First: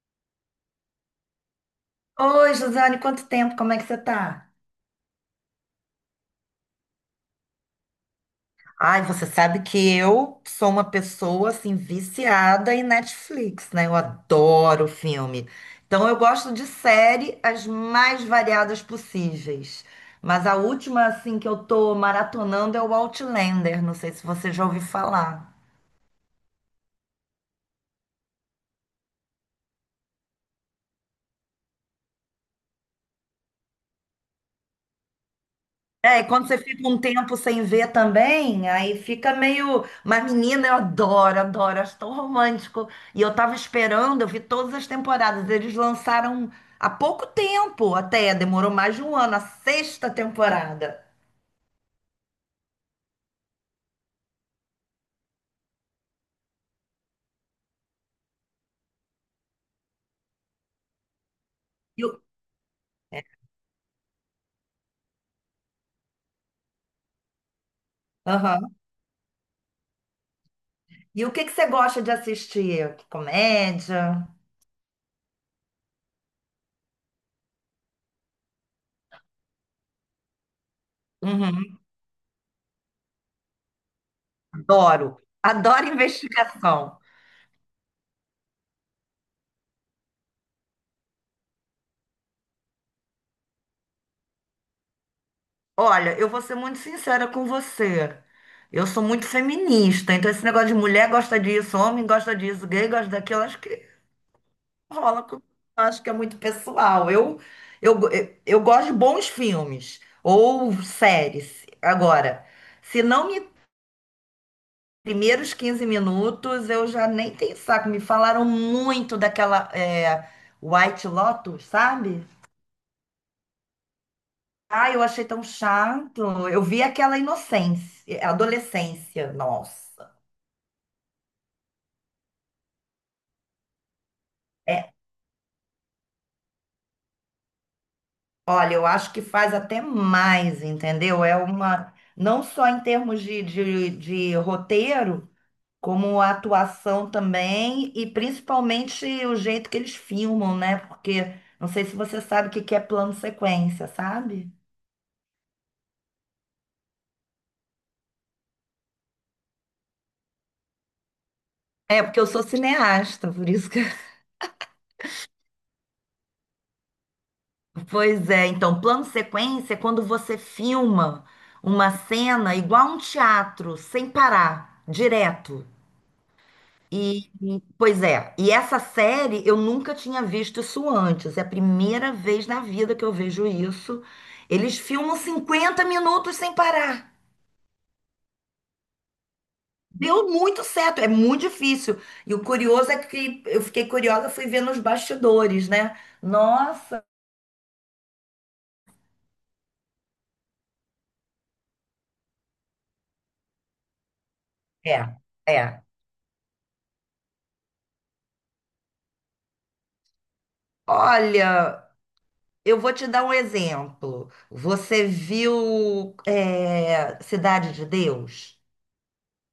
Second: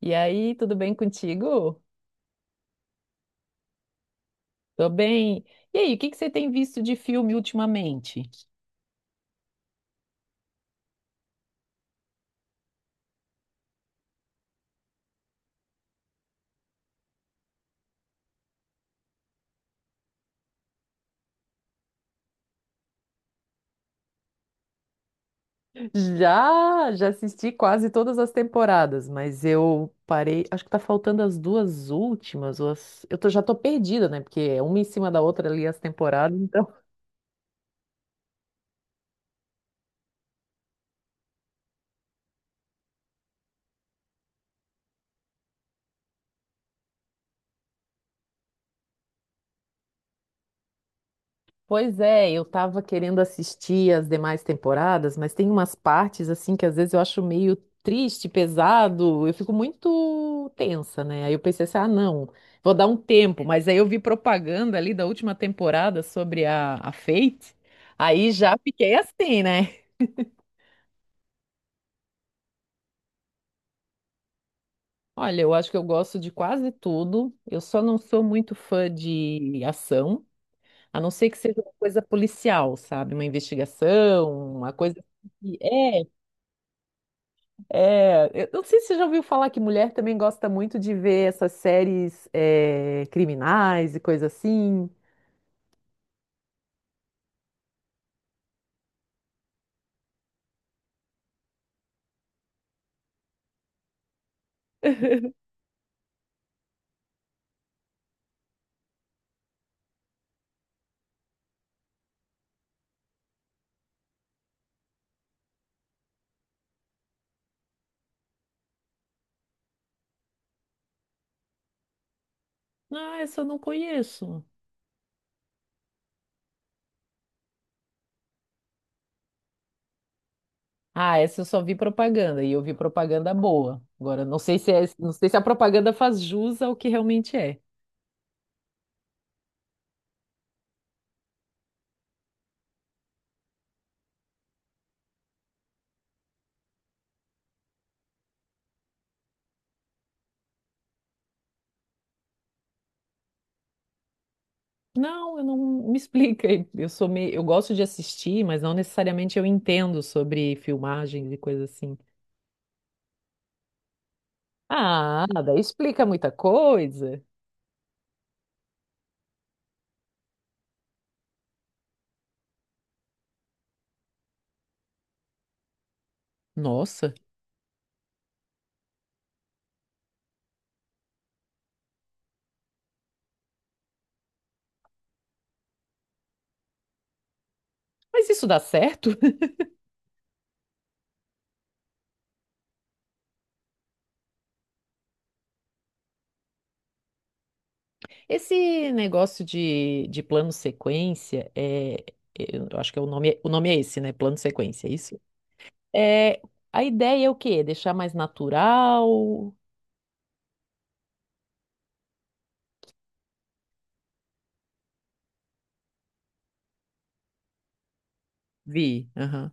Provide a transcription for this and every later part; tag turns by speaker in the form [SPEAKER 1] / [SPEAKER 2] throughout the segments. [SPEAKER 1] E aí, tudo bem contigo?
[SPEAKER 2] Oi, Josiane, quanto tempo? Como é que você tá?
[SPEAKER 1] Tô bem. E aí, o que que você tem visto de filme ultimamente?
[SPEAKER 2] Ai, você sabe que eu sou uma pessoa assim viciada em Netflix, né? Eu adoro filme. Então eu gosto de série as mais variadas possíveis. Mas a última assim que eu tô maratonando é o Outlander, não sei se você já ouviu falar.
[SPEAKER 1] Já assisti quase todas as temporadas, mas eu parei. Acho que tá faltando as duas últimas. Ou eu tô, já tô perdida, né? Porque é uma em cima da outra ali as
[SPEAKER 2] É, e
[SPEAKER 1] temporadas,
[SPEAKER 2] quando você
[SPEAKER 1] então.
[SPEAKER 2] fica um tempo sem ver também, aí fica meio. Mas, menina, eu adoro, adoro, acho tão romântico. E eu tava esperando, eu vi todas as temporadas. Eles lançaram há pouco tempo até, demorou mais de um ano, a sexta temporada.
[SPEAKER 1] Pois é, eu tava querendo assistir as demais temporadas, mas tem umas partes assim que às vezes eu acho meio triste, pesado, eu fico muito tensa, né? Aí eu pensei assim, ah,
[SPEAKER 2] E o,
[SPEAKER 1] não, vou dar um tempo, mas aí eu vi propaganda ali da última temporada sobre a Fate, aí já
[SPEAKER 2] aham.
[SPEAKER 1] fiquei assim, né?
[SPEAKER 2] E o que que você gosta de assistir? Comédia?
[SPEAKER 1] Olha, eu acho que eu gosto de quase tudo, eu só não sou muito fã de ação, a não ser que seja uma
[SPEAKER 2] Uhum,
[SPEAKER 1] coisa policial, sabe? Uma investigação, uma coisa.
[SPEAKER 2] adoro. Adoro
[SPEAKER 1] É,
[SPEAKER 2] investigação.
[SPEAKER 1] é, eu não sei se você já ouviu falar que mulher também gosta muito de ver essas séries é, criminais e coisa assim.
[SPEAKER 2] Olha, eu vou ser muito sincera com você. Eu sou muito feminista, então esse negócio de mulher gosta disso, homem gosta disso, gay gosta daquilo, acho que rola com... Acho que é muito pessoal. Eu, eu gosto de bons filmes ou séries. Agora, se não me primeiros 15 minutos, eu já nem tenho saco. Me falaram muito daquela White Lotus, sabe?
[SPEAKER 1] Ah, essa eu não conheço.
[SPEAKER 2] Ah, eu achei tão chato. Eu vi aquela inocência, adolescência, nossa.
[SPEAKER 1] Ah, essa eu só vi propaganda e eu vi propaganda boa. Agora, não sei se é,
[SPEAKER 2] É,
[SPEAKER 1] não sei se a propaganda faz jus ao que realmente é.
[SPEAKER 2] olha, eu acho que faz até mais, entendeu? É uma, não só em termos de roteiro, como a atuação também, e principalmente o jeito que eles filmam, né? Porque não sei se você sabe o que que é plano sequência, sabe?
[SPEAKER 1] Não, eu não me explica. Eu sou meio, eu gosto de assistir, mas não necessariamente eu entendo sobre filmagens e coisa assim.
[SPEAKER 2] É, porque eu sou cineasta, por isso que.
[SPEAKER 1] Ah, daí explica muita coisa.
[SPEAKER 2] Pois é, então, plano sequência é quando você filma uma cena igual a um teatro, sem parar, direto.
[SPEAKER 1] Nossa,
[SPEAKER 2] Pois é, e essa série eu nunca tinha visto isso antes. É a primeira vez na vida que eu vejo isso. Eles filmam 50 minutos sem parar.
[SPEAKER 1] mas isso dá certo?
[SPEAKER 2] Deu muito certo, é muito difícil. E o curioso é que eu fiquei curiosa, fui ver nos bastidores, né? Nossa,
[SPEAKER 1] Esse negócio de, plano sequência, é, eu acho que é o nome, o nome é esse, né? Plano sequência, é
[SPEAKER 2] é,
[SPEAKER 1] isso?
[SPEAKER 2] é.
[SPEAKER 1] É, a ideia é o quê? Deixar mais natural?
[SPEAKER 2] Olha, eu vou te dar um exemplo. Você viu, Cidade de Deus?
[SPEAKER 1] Vi. Aham.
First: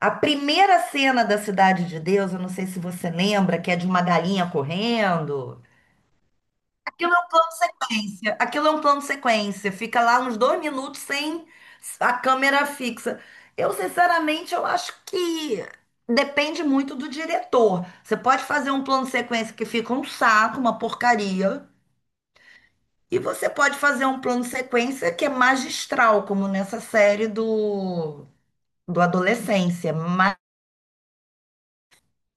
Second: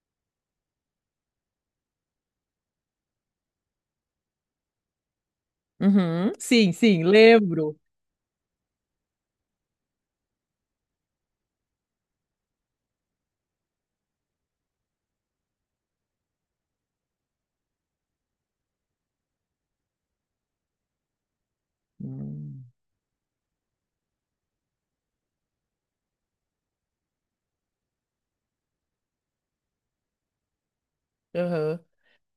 [SPEAKER 2] A primeira cena da Cidade de Deus, eu não sei se você lembra, que é de uma galinha correndo.
[SPEAKER 1] Uhum. Sim, sim,
[SPEAKER 2] Aquilo é um plano
[SPEAKER 1] lembro.
[SPEAKER 2] sequência. Aquilo é um plano sequência. Fica lá uns dois minutos sem a câmera fixa. Eu, sinceramente, eu acho que depende muito do diretor. Você pode fazer um plano sequência que fica um saco, uma porcaria.
[SPEAKER 1] Hum.
[SPEAKER 2] E você pode fazer um plano sequência que é magistral, como nessa série do Adolescência.
[SPEAKER 1] Aham,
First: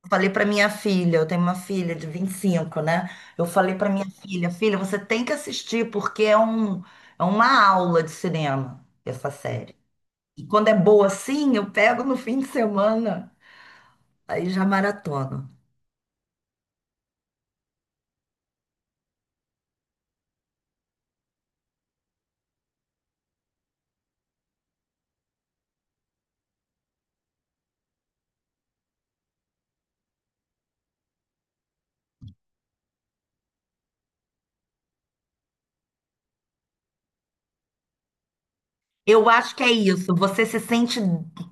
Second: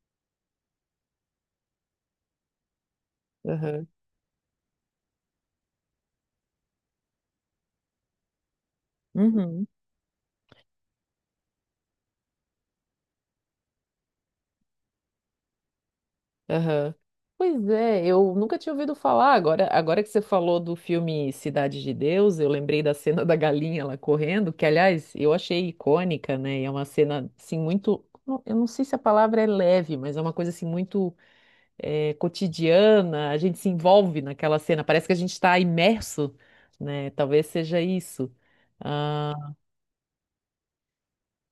[SPEAKER 2] Falei para minha filha, eu tenho uma filha de 25, né? Eu falei
[SPEAKER 1] aham.
[SPEAKER 2] para minha filha, filha, você tem que assistir porque é um, é uma aula de cinema essa
[SPEAKER 1] Uhum.
[SPEAKER 2] série. E quando é boa assim, eu pego no fim de semana, aí já maratona.
[SPEAKER 1] Aham. Pois é, eu nunca tinha ouvido falar. Agora, agora que você falou do filme Cidade de Deus, eu lembrei da cena da galinha lá correndo, que aliás eu achei icônica, né? E é uma cena assim muito, eu não sei se a palavra é leve, mas é uma coisa assim muito cotidiana. A gente se envolve naquela cena. Parece que a gente está imerso, né? Talvez seja isso.
[SPEAKER 2] Eu
[SPEAKER 1] Ah,
[SPEAKER 2] acho que é isso, você se sente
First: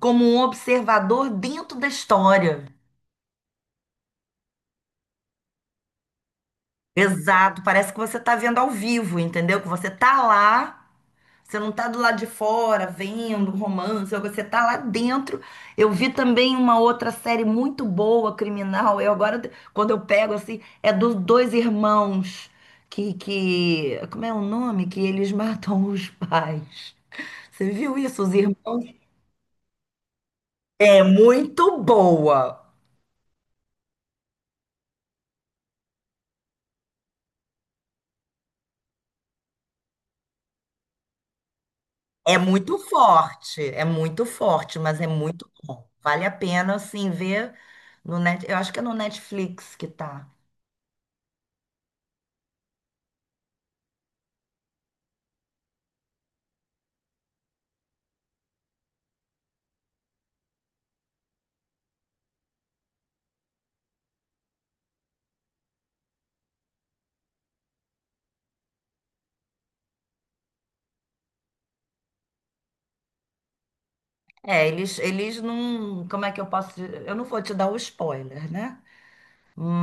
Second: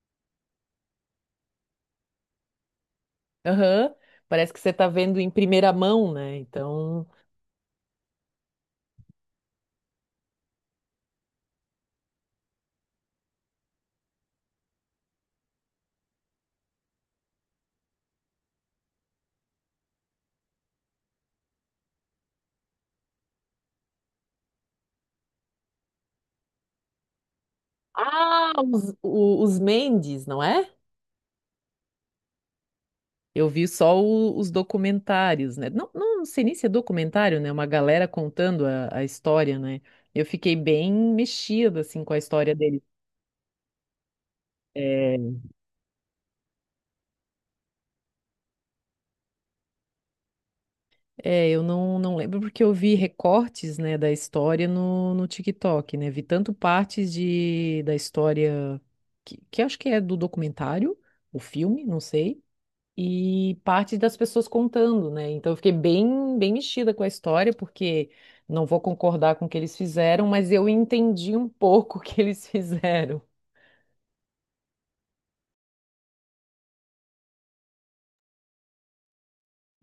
[SPEAKER 2] como um observador dentro da história.
[SPEAKER 1] aham. Parece que você está vendo em primeira mão, né? Então,
[SPEAKER 2] Exato, parece que você está vendo ao vivo, entendeu? Que você tá lá. Você não tá do lado de fora vendo um romance, você tá lá dentro. Eu vi também uma outra série muito boa, criminal. Eu agora, quando eu pego assim, é dos dois irmãos como é o nome? Que eles matam os pais. Você viu isso, os
[SPEAKER 1] ah,
[SPEAKER 2] irmãos?
[SPEAKER 1] os, os Mendes, não é?
[SPEAKER 2] É muito boa.
[SPEAKER 1] Eu vi só os documentários, né? Não, não sei nem se é documentário, né? Uma galera contando a história, né? Eu fiquei bem mexida, assim, com a história dele.
[SPEAKER 2] É muito forte, mas é
[SPEAKER 1] É,
[SPEAKER 2] muito bom. Vale a pena, assim, ver no Eu acho que é no Netflix que tá.
[SPEAKER 1] é, eu não, não lembro porque eu vi recortes, né, da história no, no TikTok, né? Vi tanto partes de, da história que acho que é do documentário, o filme, não sei, e parte das pessoas contando, né? Então eu fiquei bem, bem mexida com a história, porque não vou concordar com o que eles fizeram, mas eu entendi um pouco o que eles fizeram.
[SPEAKER 2] É, eles não. Como é que eu posso. Dizer? Eu não vou te dar o spoiler, né?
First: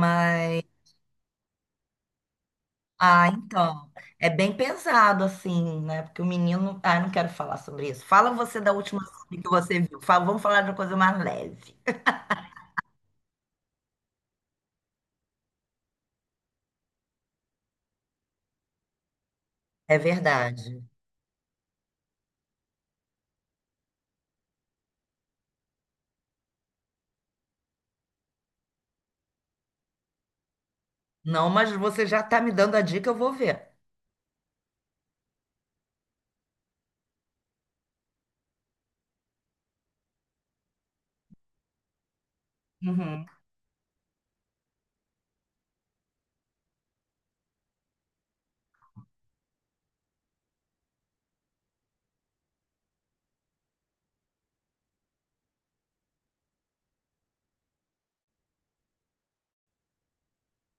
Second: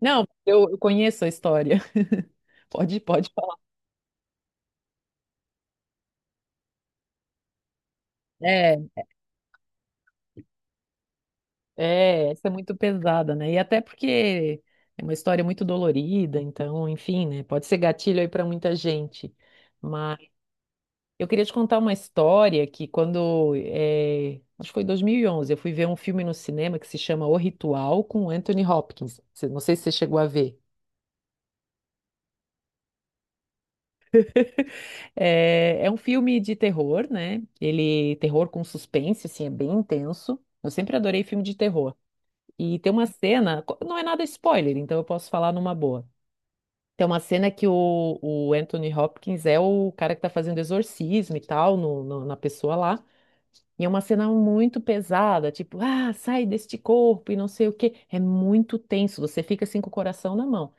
[SPEAKER 1] Não, eu conheço a história. Pode,
[SPEAKER 2] Ah,
[SPEAKER 1] pode falar.
[SPEAKER 2] então. É bem pesado, assim, né? Porque o menino. Ah, eu não quero falar sobre isso. Fala você da
[SPEAKER 1] É,
[SPEAKER 2] última série que você viu. Vamos falar de uma coisa mais leve.
[SPEAKER 1] é, essa é muito pesada, né? E até porque é uma história muito dolorida, então, enfim, né? Pode ser gatilho aí para muita gente.
[SPEAKER 2] É verdade.
[SPEAKER 1] Eu queria te contar uma história que quando, acho que foi em 2011, eu fui ver um filme no cinema que se chama O Ritual com Anthony Hopkins. Não sei se você chegou a ver.
[SPEAKER 2] Não, mas você já tá me dando a dica, eu vou ver.
[SPEAKER 1] É, é um filme de terror, né? Ele, terror com suspense, assim, é bem intenso. Eu sempre adorei filme de terror. E tem uma
[SPEAKER 2] Uhum.
[SPEAKER 1] cena, não é nada spoiler, então eu posso falar numa boa. Tem uma cena que o Anthony Hopkins é o cara que tá fazendo exorcismo e tal na pessoa lá. E é uma cena muito pesada, tipo, ah, sai deste corpo e não sei o quê. É muito tenso, você fica assim com o coração na mão.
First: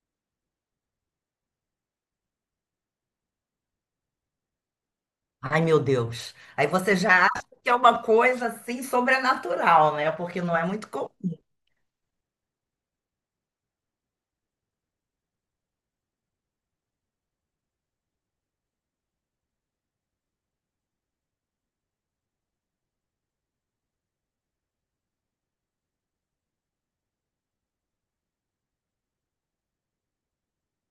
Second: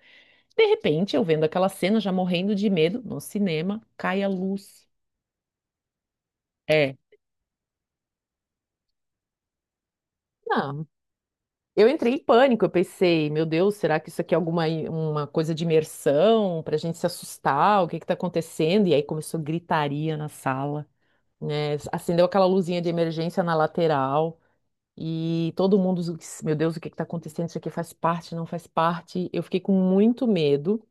[SPEAKER 1] De repente, eu vendo aquela cena, já morrendo de medo, no cinema, cai a luz.
[SPEAKER 2] Ai, meu Deus. Aí
[SPEAKER 1] É.
[SPEAKER 2] você já acha que é uma coisa, assim, sobrenatural, né? Porque não é
[SPEAKER 1] Não,
[SPEAKER 2] muito comum.
[SPEAKER 1] eu entrei em pânico, eu pensei, meu Deus, será que isso aqui é alguma uma coisa de imersão pra gente se assustar? O que que tá acontecendo? E aí começou gritaria na sala, né? Acendeu aquela luzinha de emergência na lateral. E todo mundo, meu Deus, o que está acontecendo? Isso aqui faz parte, não faz parte. Eu fiquei com muito medo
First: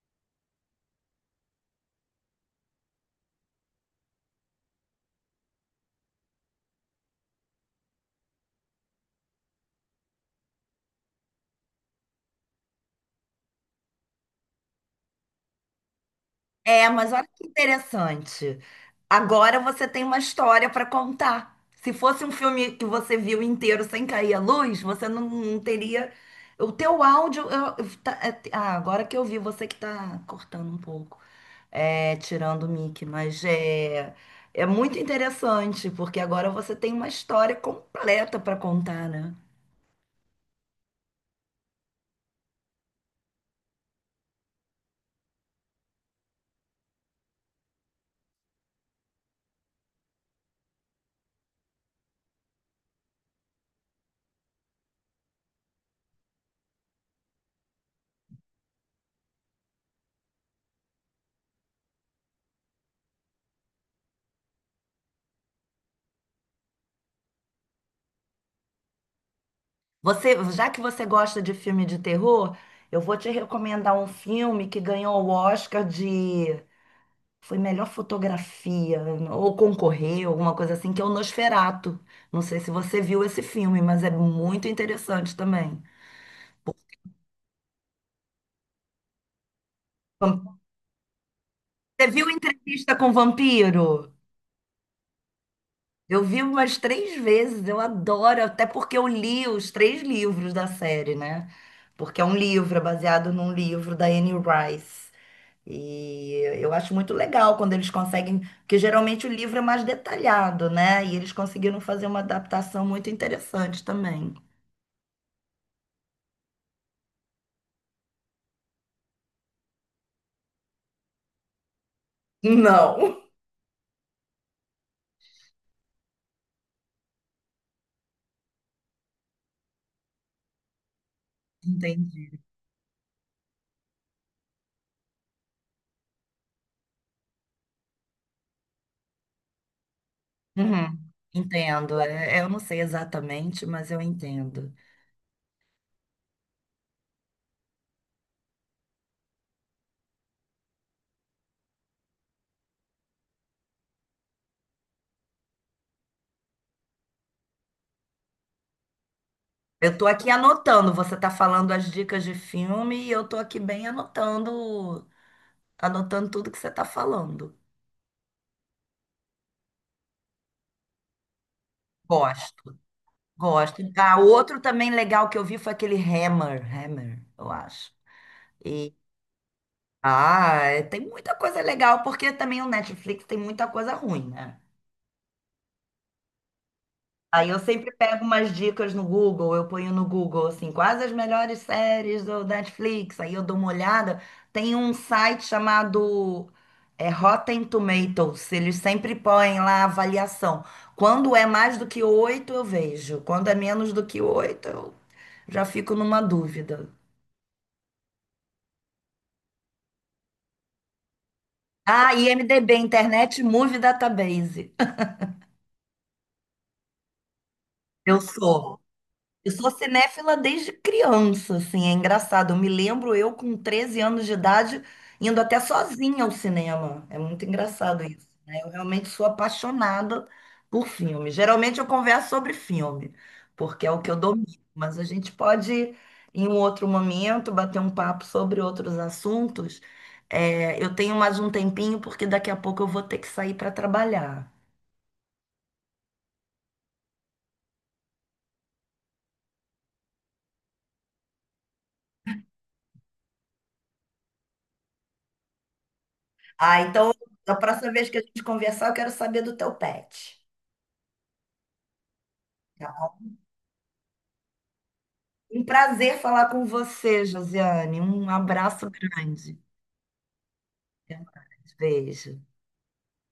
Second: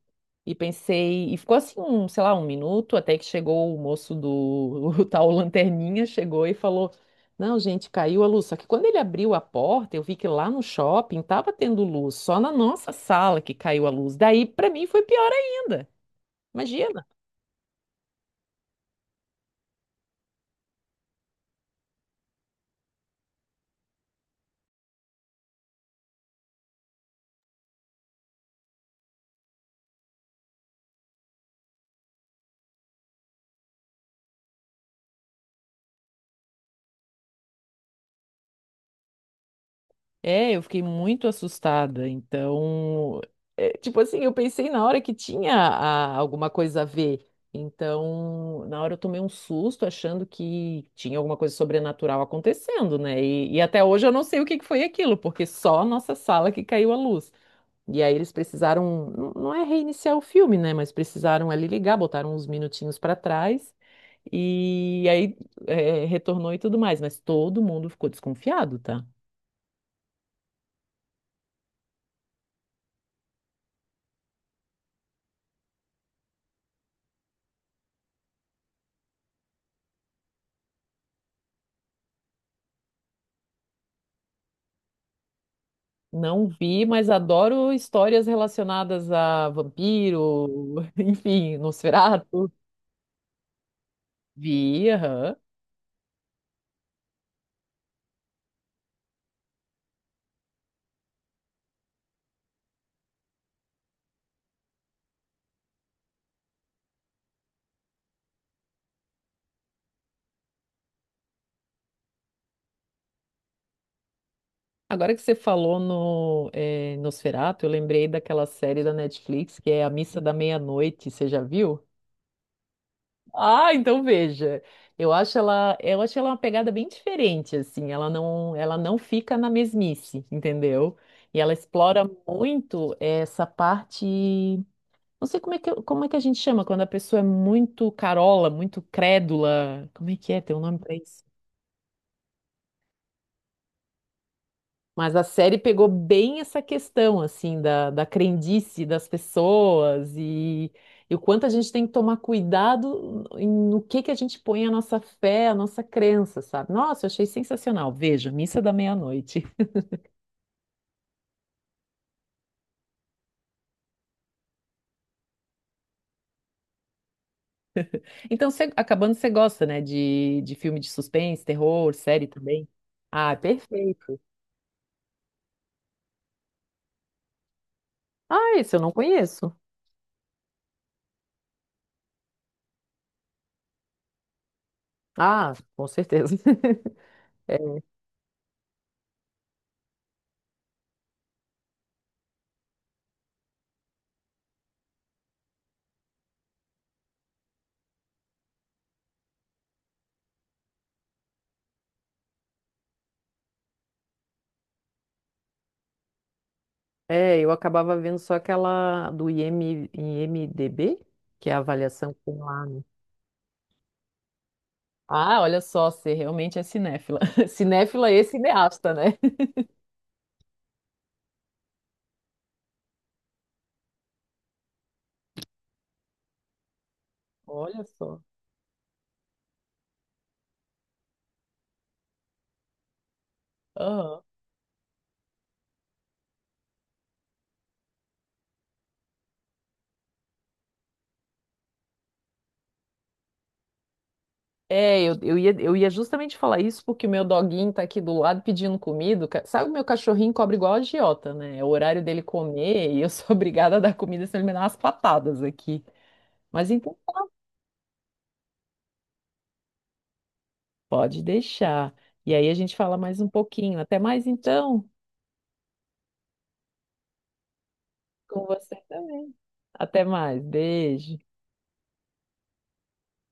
[SPEAKER 1] e pensei, e ficou assim, um, sei lá, um minuto, até que chegou o moço do o tal Lanterninha, chegou e falou: não, gente, caiu a luz. Só que quando ele abriu a porta, eu vi que lá no shopping estava tendo luz, só na nossa sala que caiu a luz. Daí, para mim, foi pior ainda.
[SPEAKER 2] É,
[SPEAKER 1] Imagina.
[SPEAKER 2] mas olha que interessante. Agora você tem uma história para contar. Se fosse um filme que você viu inteiro sem cair a luz, você não teria. O teu áudio. Agora que eu vi, você que está cortando um pouco, é, tirando o mic, é muito interessante, porque agora você tem uma história completa para contar, né?
[SPEAKER 1] É, eu fiquei muito assustada. Então, é, tipo assim, eu pensei na hora que tinha alguma coisa a ver. Então, na hora eu tomei um susto achando que tinha alguma coisa sobrenatural acontecendo, né? E até hoje eu não sei o que que foi aquilo, porque só a nossa sala que caiu a luz. E aí eles precisaram, não é reiniciar o filme, né? Mas precisaram ali ligar, botaram uns minutinhos para trás e aí é, retornou e tudo mais. Mas todo mundo ficou desconfiado, tá?
[SPEAKER 2] Você, já que você gosta de filme de terror, eu vou te recomendar um filme que ganhou o Oscar de foi melhor fotografia, ou concorreu, alguma coisa assim, que é o Nosferatu. Não sei se você viu esse filme, mas é muito interessante também.
[SPEAKER 1] Não vi, mas adoro histórias relacionadas a
[SPEAKER 2] Você
[SPEAKER 1] vampiro, enfim,
[SPEAKER 2] viu
[SPEAKER 1] Nosferatu.
[SPEAKER 2] Entrevista com o Vampiro?
[SPEAKER 1] Vi, aham.
[SPEAKER 2] Eu vi umas 3 vezes, eu adoro, até porque eu li os 3 livros da série, né? Porque é um livro, é baseado num livro da Anne Rice. E eu acho muito legal quando eles conseguem, porque geralmente o livro é mais detalhado, né? E eles conseguiram fazer uma adaptação muito interessante também.
[SPEAKER 1] Agora que você falou no Nosferatu, eu lembrei daquela série da Netflix que é A Missa da Meia-Noite, você já viu?
[SPEAKER 2] Não.
[SPEAKER 1] Ah, então veja. Eu acho ela uma pegada bem diferente, assim. Ela não fica na mesmice, entendeu? E ela explora
[SPEAKER 2] Entendi.
[SPEAKER 1] muito essa parte. Não sei como é que a gente chama quando a pessoa é muito carola, muito crédula. Como é que é? Tem um nome pra
[SPEAKER 2] Uhum.
[SPEAKER 1] isso?
[SPEAKER 2] Entendo. É, eu não sei exatamente, mas eu entendo.
[SPEAKER 1] Mas a série pegou bem essa questão, assim, da, da crendice das pessoas e o quanto a gente tem que tomar cuidado no que a gente põe a nossa fé, a nossa crença, sabe? Nossa, eu achei sensacional. Veja, Missa da Meia-Noite.
[SPEAKER 2] Eu tô aqui anotando. Você tá falando as dicas de filme e eu tô aqui bem anotando, anotando tudo que você tá falando.
[SPEAKER 1] Então, acabando, você gosta, né, de filme de suspense, terror, série também?
[SPEAKER 2] Gosto,
[SPEAKER 1] Ah, é
[SPEAKER 2] gosto. Ah,
[SPEAKER 1] perfeito.
[SPEAKER 2] outro também legal que eu vi foi aquele Hammer, eu acho.
[SPEAKER 1] Ah, esse eu não
[SPEAKER 2] E
[SPEAKER 1] conheço.
[SPEAKER 2] Tem muita coisa legal porque também o Netflix tem muita coisa ruim, né?
[SPEAKER 1] Ah, com certeza.
[SPEAKER 2] Aí eu sempre pego umas dicas no Google, eu ponho no Google, assim, quais as melhores séries do Netflix, aí eu dou uma olhada. Tem um site chamado Rotten Tomatoes, eles sempre põem lá a avaliação. Quando é mais do que 8, eu vejo. Quando é menos do que 8, eu já fico numa dúvida.
[SPEAKER 1] É, eu acabava vendo só aquela do IMDB, que é a
[SPEAKER 2] Ah,
[SPEAKER 1] avaliação que tem lá,
[SPEAKER 2] IMDb,
[SPEAKER 1] né?
[SPEAKER 2] Internet Movie Database.
[SPEAKER 1] Ah, olha só, você realmente é cinéfila. Cinéfila
[SPEAKER 2] Eu
[SPEAKER 1] e
[SPEAKER 2] sou.
[SPEAKER 1] cineasta, né?
[SPEAKER 2] Eu sou cinéfila desde criança, assim, é engraçado. Eu me lembro eu com 13 anos de idade indo até sozinha ao cinema. É muito
[SPEAKER 1] Olha
[SPEAKER 2] engraçado
[SPEAKER 1] só.
[SPEAKER 2] isso, né? Eu realmente sou apaixonada por filme. Geralmente eu converso sobre filme, porque é o que eu
[SPEAKER 1] Aham.
[SPEAKER 2] domino, mas a gente pode, em um outro momento, bater um papo sobre outros assuntos. É, eu tenho mais um tempinho, porque daqui a pouco eu vou ter que sair para trabalhar.
[SPEAKER 1] É, eu, eu ia justamente falar isso porque o meu doguinho tá aqui do lado pedindo comida. Sabe, o meu cachorrinho cobra igual a agiota, né? É o horário dele comer e eu sou obrigada a dar comida, senão ele me dá umas patadas aqui. Mas
[SPEAKER 2] Ah,
[SPEAKER 1] então,
[SPEAKER 2] então,
[SPEAKER 1] tá.
[SPEAKER 2] da próxima vez que a gente conversar, eu quero saber do teu pet.
[SPEAKER 1] Pode deixar. E aí a gente fala mais um pouquinho. Até mais então.
[SPEAKER 2] Um prazer falar com você, Josiane. Um
[SPEAKER 1] Com você
[SPEAKER 2] abraço
[SPEAKER 1] também.
[SPEAKER 2] grande.
[SPEAKER 1] Até mais.
[SPEAKER 2] Até
[SPEAKER 1] Beijo.
[SPEAKER 2] mais. Beijo.